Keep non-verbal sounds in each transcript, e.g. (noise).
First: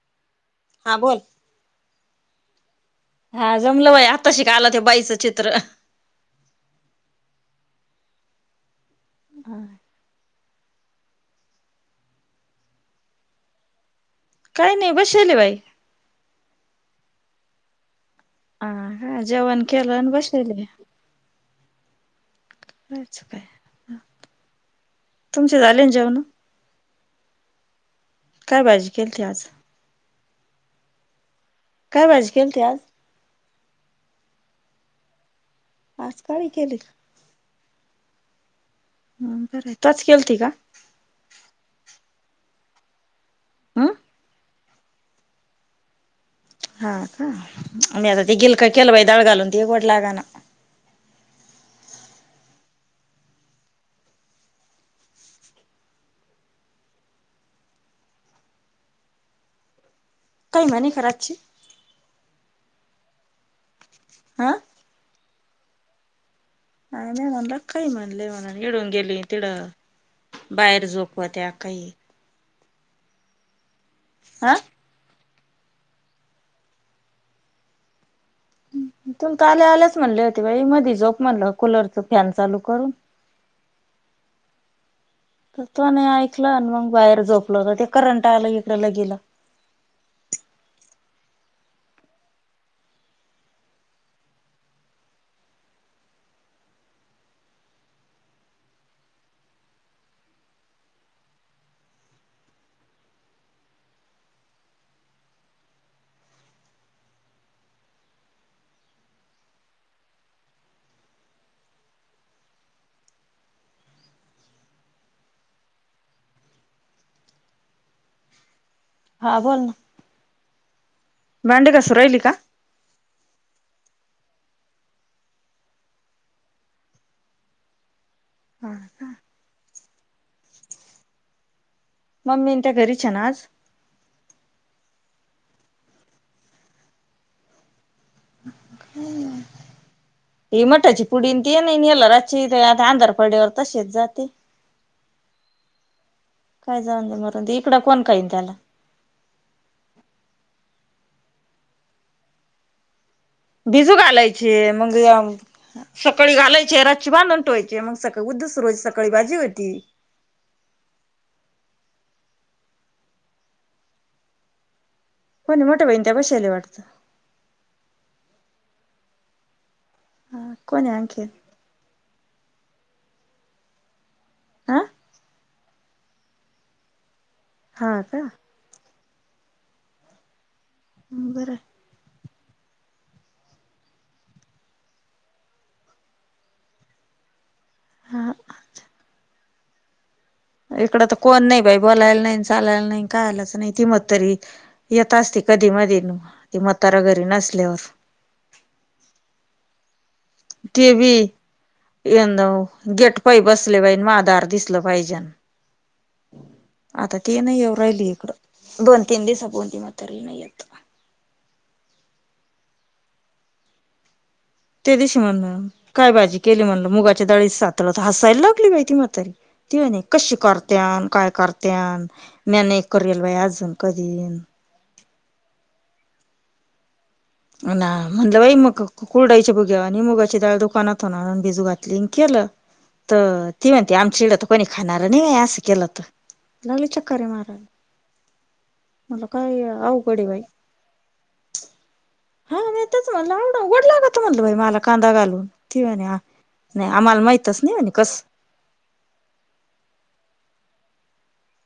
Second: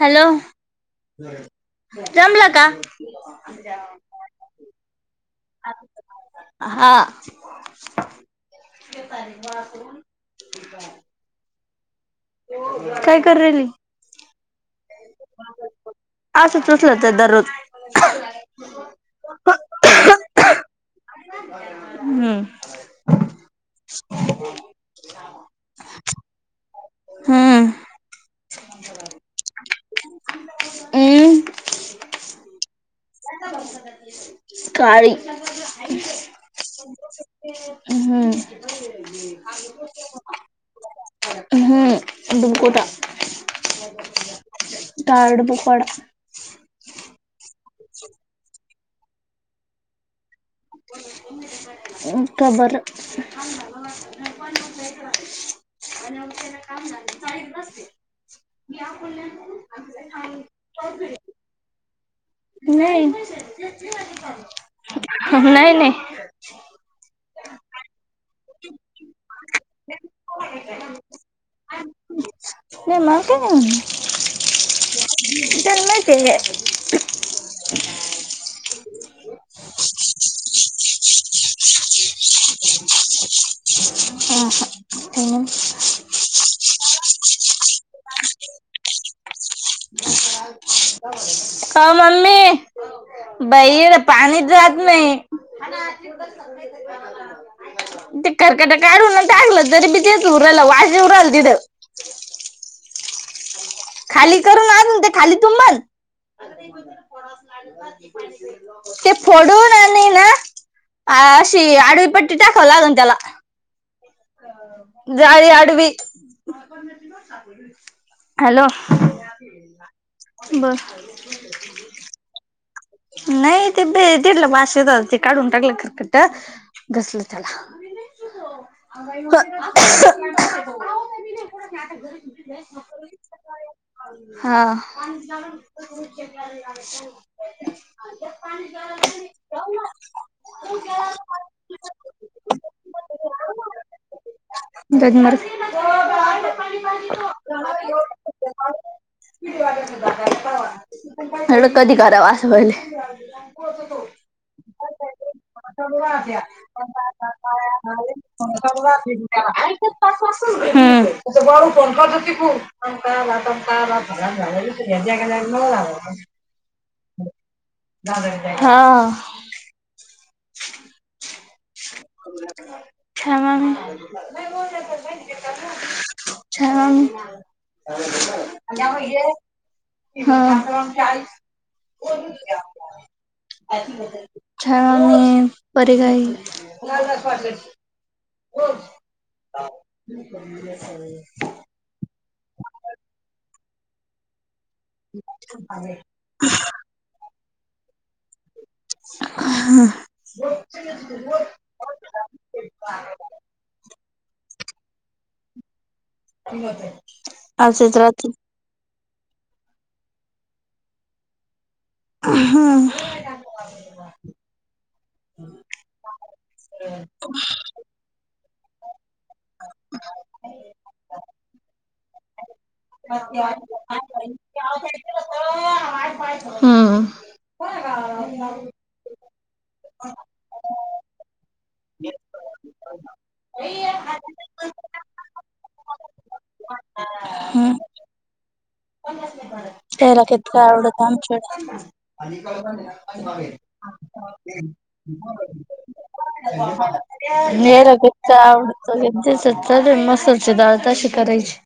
Hello हा बोल जमला का हा जमलं बाई आता शिका आला ते बाईचं चित्र हा (inaudible) काय करराल काही नाही बर असं चचलं तर दररोज हा हा जेवण केलं आणि बसले ब अच काय तुमचे झालेन जेवण हम्म काय बाजी केेलती आज हम् काय वाजे गेल ते आज काळी आजकाळी केली हम्म बर तच केलती का हम्म उडबकोठ हम् काड बूकवाडा हा का आम्ही आता ते गिलक केलं बा दळ घालून त गोड लागा ना खबर (inaudible) आणिला काम झा जाहीत नसते मीडल्या काही म नाही खराबची नाही हा नाही नाही मी म्हणल काही म्हणले म्हणून घिडून गेली तिडं बाहेर झोपवत्या काही नाही मल का नाही आ (unintelligible) तुम तर आल्या आल्याच म्हणले होते, बाई मधी झोप म्हणलं कुलरच फॅन चालू करून (unintelligible) लं आणि मग बाहेर झोपलं होत. ते करंट आलं इकडला गेलं का ओ मम्मी बाई पाणी जात नाही. ते खरकट काढून टाकलं तरी बीच उरलं वाशे उराल तिथं खाली करून आ ते खाली तु मण ते फोडून आणि ना अ अशी आडवी पट्टी टाकाव लागल त्याला जारी आडवी. हॅलो हा. बोल ना. बर भांडे घासू राहिली का? नाही ते, दिडलं बाषेत ते काढून टाकलं खरकट. घसल त्याला (inaudible) मम्मी न त्या घरीचे ना आज? हा. (unintelligible) ह मठाची पुडीन त नाही नल रची आता आंधार पड्यावर तसेच जाते. (unintelligible) काय जाण दे मर ते इकड कोण काहीन त्याला एढं कधी कराव असं भहिले भिजू घालायचे, मग सकाळी घालायचे रातची बांधून ठोवायचे मग सकाळी उद्या रोज सकाळी भाजी होती हम कोणी मोठ्या बहीण त्या बसायला (unintelligible) वाटतं हा. हा कोण आणंखेल? ह माग आ (unintelligible) ह हा का बरं छ मी परे काई (inaudible) हा (unintelligible) इकड तर कोण नाही बाई. बोलायला नाही, चालायला नाही. कालाच नाही ति म तरी येत असते कधी मदी ते मतारा घरी नसल्यावर ते बी हा. गेट पाय बसले पाज माधार दिसलं पाहिजे आता ती नाही ये आलसेच राहिली राहते इकडं दोन केंदसप त मात नाही येत. हम ते दिशी म्हणल काय भाजी केली म्हणल मुगाच्या डळीत सातलं तर हसायला त म तरी त कशी करत्यान, काय करत्यान, मी नाही करल बाईज (unintelligible) हम्म ना म्हणलं बाई मग कुरडायचे बुघेवा आणि मुगाची डाळ दुकानात होणार भिजू घात लि केलं तर ती म्हणते आमच्या इड तर कोणी खाणार नाही असं केलं तर लागले चक्कर आहे मारावी हम्म त्याला कत का आवडतमच्याड हाताच म्हण आवड ओडला म्हटलं मला कांदा घालून ठवाणे नेर गेत आडत गे सत मसच आळता श करयची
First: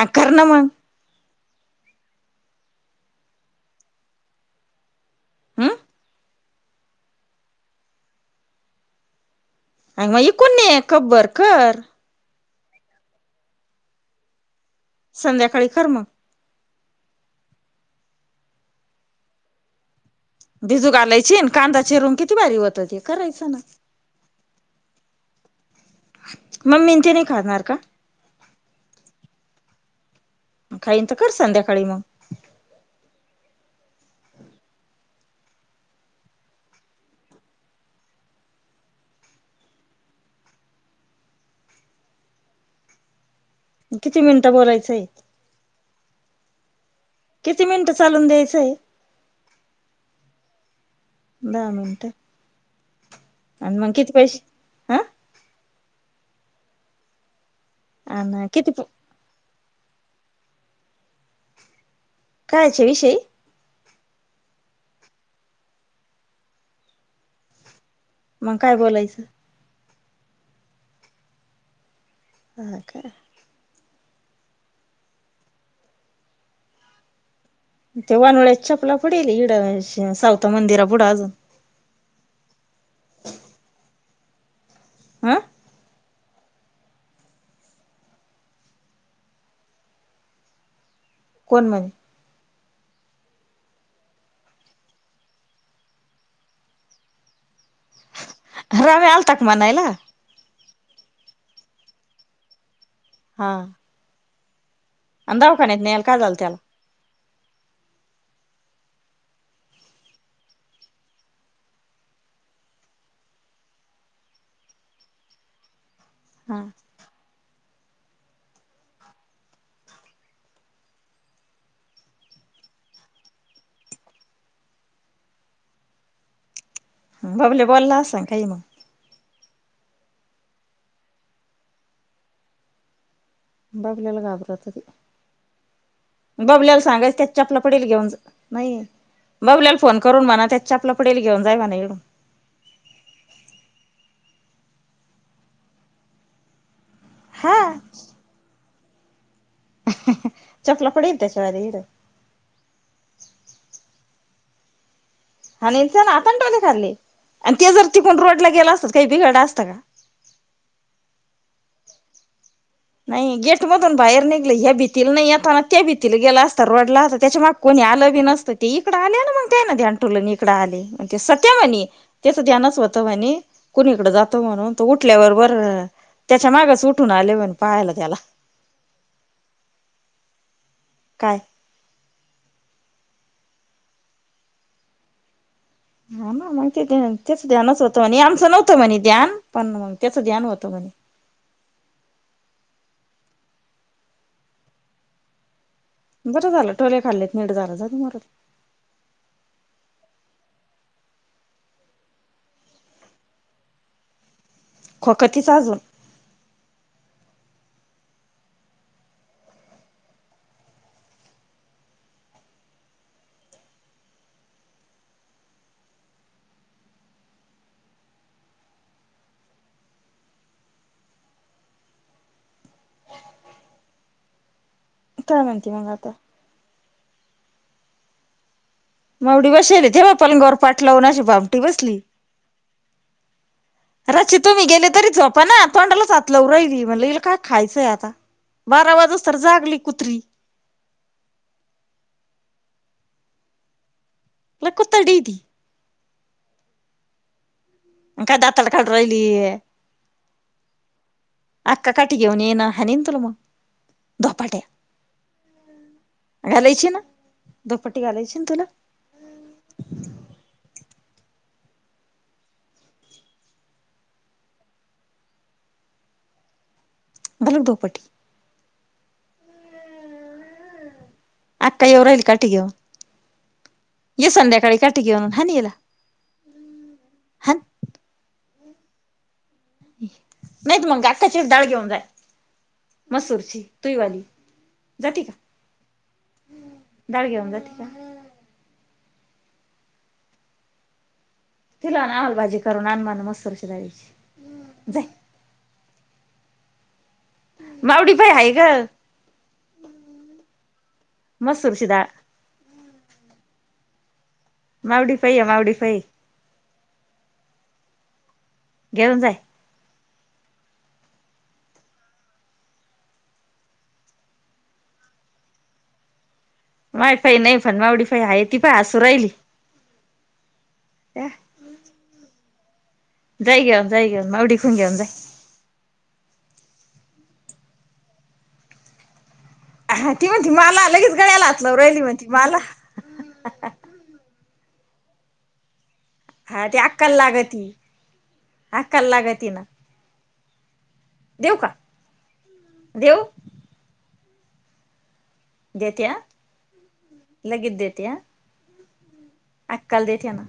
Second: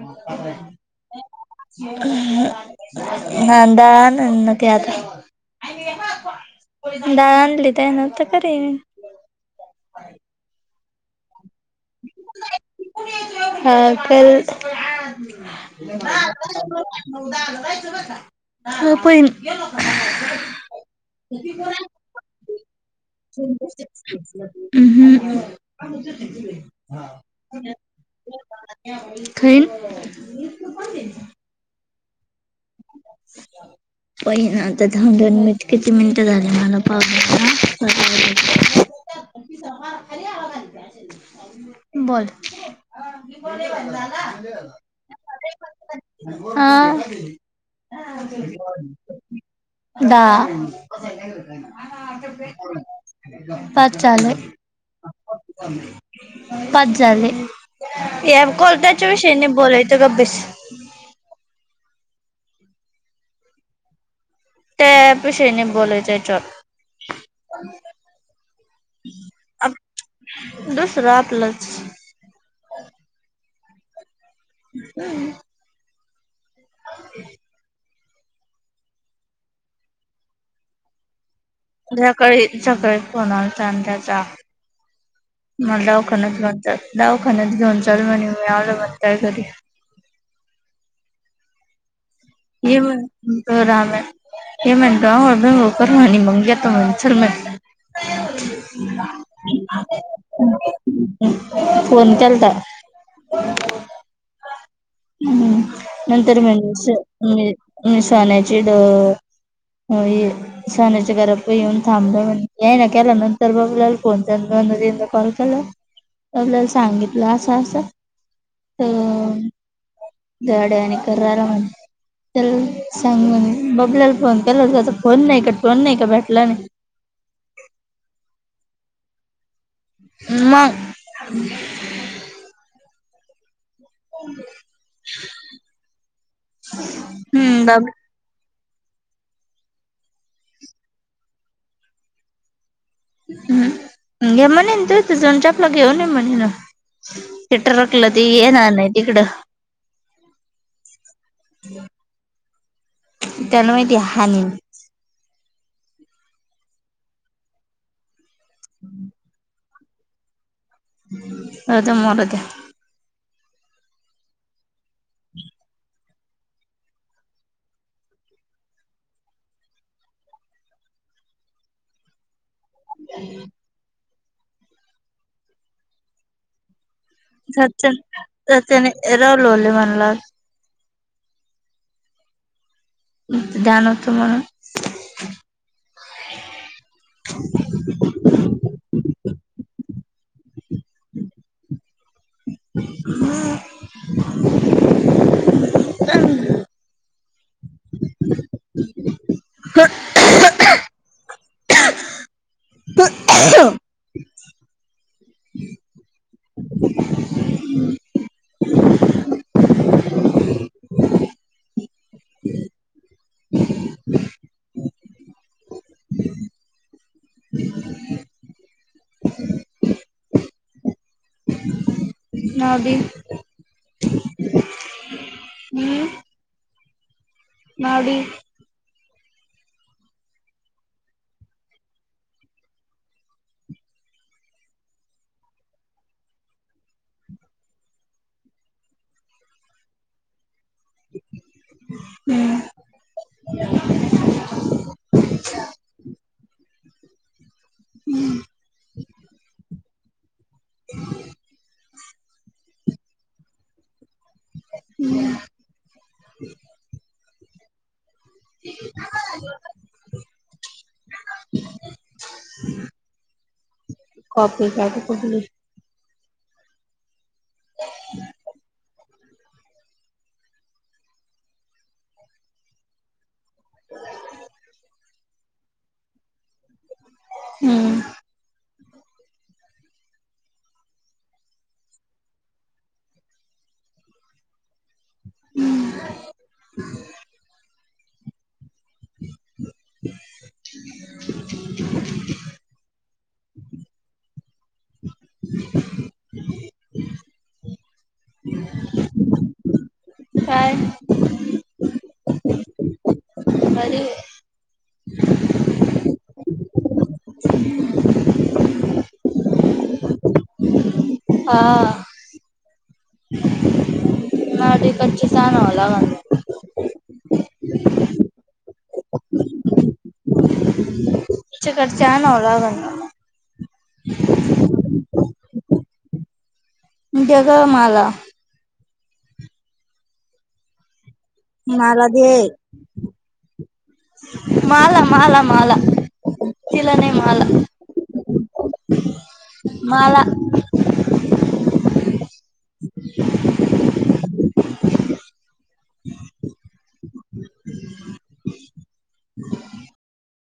अ कर ना मग नांदा न न कता हम् ळ आणली तर आहे ना तर कररी म अ म कोण खबबरकर हा पल संध्याकाळी कर मग. खपन (inaudible) भिजू घालायची आणि कांदा चिरून किती भारी होतं ते करायचं ना. मम्मी न ते नाही खाणार का? खैल खाईन तर कर संध्याकाळी मग पहि ना तर दन दोन मिनट किती मिनिटं झाले मला पाव बोल किती मिनिटं बोलायचंय हा किती मिनिटं चालून द्यायचंय दा दहा मिनिटं आणि मग पाच किती पैसे चालेल हा पाच झाले या आणि किती कोलटाच्या विषयने बोलायत ग बेस कायचे विषय त्यापषेनी बच्या च मग काय बोलायचं दुसरा आप्लच हा का (inaudible) (inaudible) ते वानोळ्या चपला पडेल इड सावता मंदिरा पुुढं आजून. सकाळी सकाळी फोन आलता न त्याचा हा म्हणलं. दावखान्यात घेऊन चाल दावखान्यात घेऊन चाल म्हनि मी आलो म्हनि जात घरी. कोण म्हणे? ये म त राम्या. ते म्हणत आंघोळ बिंघोळ कर म्हनि मग येतो म्हनि चल म.. राम्या आलता का मनायला. फोन केलता. हा. आणि हम्म दवाखान्यात न्यायला काय झालं नंतर त्याला म्हणजे मि मिसाण्याची ड.. होय साण्याच्या घरा पही येऊन थांबलं म्हण यायना केला नंतर बबल्याला फोन चाल.. दोन दा तिनदा कॉल केला हा आपल्याला सांगितलं आसं आसं.. हो येड्या वानी करू रायला म्हनि. तेल सांग म्हनि बबल्याला फोन केला त्याचा फोन नाही का टोन नाही का भेटला नाही. बबल्या बोलला आसन काही मंग. मग. बबल्याला घाबरत ते बबल्याला सांगायच त्याच्या चपला हम्म पडेल बब घेऊन जा. नाही बबल्याला फोन करून म्हणा त्याच्या चपला पडेल घेऊन जाय म्हणा ईडून. हम्, हे म्हणिन तेथ जवुन चपला घेऊन ये म्हणेना. हा तेटरकलं ते येणार नाही तिकडं. चपला पडेल त्याच्या इड त्याला महिती हानीन. (inaudible) हानच ना हातन टोले खाल्ले आणि ते जर तिखुन रोड ला गेल असत काही बिघडल आसतं का. जाऊ द्या मरू द्या. नाही गेट मधून बाहेर निघले ह्या भीतीला नाही येताना त्या भिती... तिला गेलं असतं रडल असतं त्याच्या माग कोणी आलं बी नसतं ते इकड आले ना मग त्यायना ध्यान टुलन इकड आले. ते सत्या म्हणे त्याचं ध्यानाच.. तोत म्हनि कुणीकड जात म्हणून तो उटल्यावर बर त्याच्या मागच ऊढुन आले म्ह... चच चत्याने रावलंवले म्हणला आ.. काय. (inaudible) हा ना मग ते तेच ध्यानच होतं म्हणे आमचं नव्हत. होत म्हणे ध्यान पण मग त्याचं ध्यान होत म्हणे हम बरं झालं टोले खाल्लेत निट झालं जे... ते... तर.. खोकतीच आजून. (inaudible) नावडी. काय म्हणती मग आता. मावडी. मावडी बसेल हे तेव्हा आपण गोरपाठ लावून अशी भामटी बसली. (inaudible) रातची तुम्ही गेले तरी जोपाना तोंडालाच हात लऊ राहिली म्हणलं ईला काय खायचंय आता. बारा वाजु तर जागली कुत्री. हम्म. लय कुतडी ती. काय दातडकडू राहिलीय. आता काटी घेऊन येईल हानीन तुला मग दधोपाट्या. घालायची ना दुपट्टी घालायची ना तुला? (inaudible) Coffee cat पठली. घालू का दोपाटी. आता येऊ राहिली काटी घेऊन. ये संध्याकाळी काठी घेऊन म्हणून हाण हिला. हान हम्म नाहीत मगंग अकाची डाळ घेऊन जाय. मसूरची तुईवाली जाती का. दाळ घेऊन जाती का? तिला आम्हाला भाजी करून आण म्हणा मसूरची डाळीची जाय. मावडी पाय हाय ग. काय मसुरची दाळ मावडी पाई आहे मावडी पाई घेऊन जाय. हा कच्ची आणावा लागेल ग. माय पाई नाही पण मावडी पाई आहे ती पण हसू राहिली त्या त्याच्याकडच्या आहे आणला लागेल ना मग. जाई घेऊन जाई घेऊन मावडीकडून घेऊन जाई. दे ग मला. ह ती म्हणती माला लगेच गळ्याला हातलाऊ रहिली ती म्हणती माला. माला माला माला हा ती तिला अक्काला नाही माला लागती अक्काला लागती ना माला देऊ का देऊ? (inaudible) देते अ लगेच देते अ. अक्का ला देते ना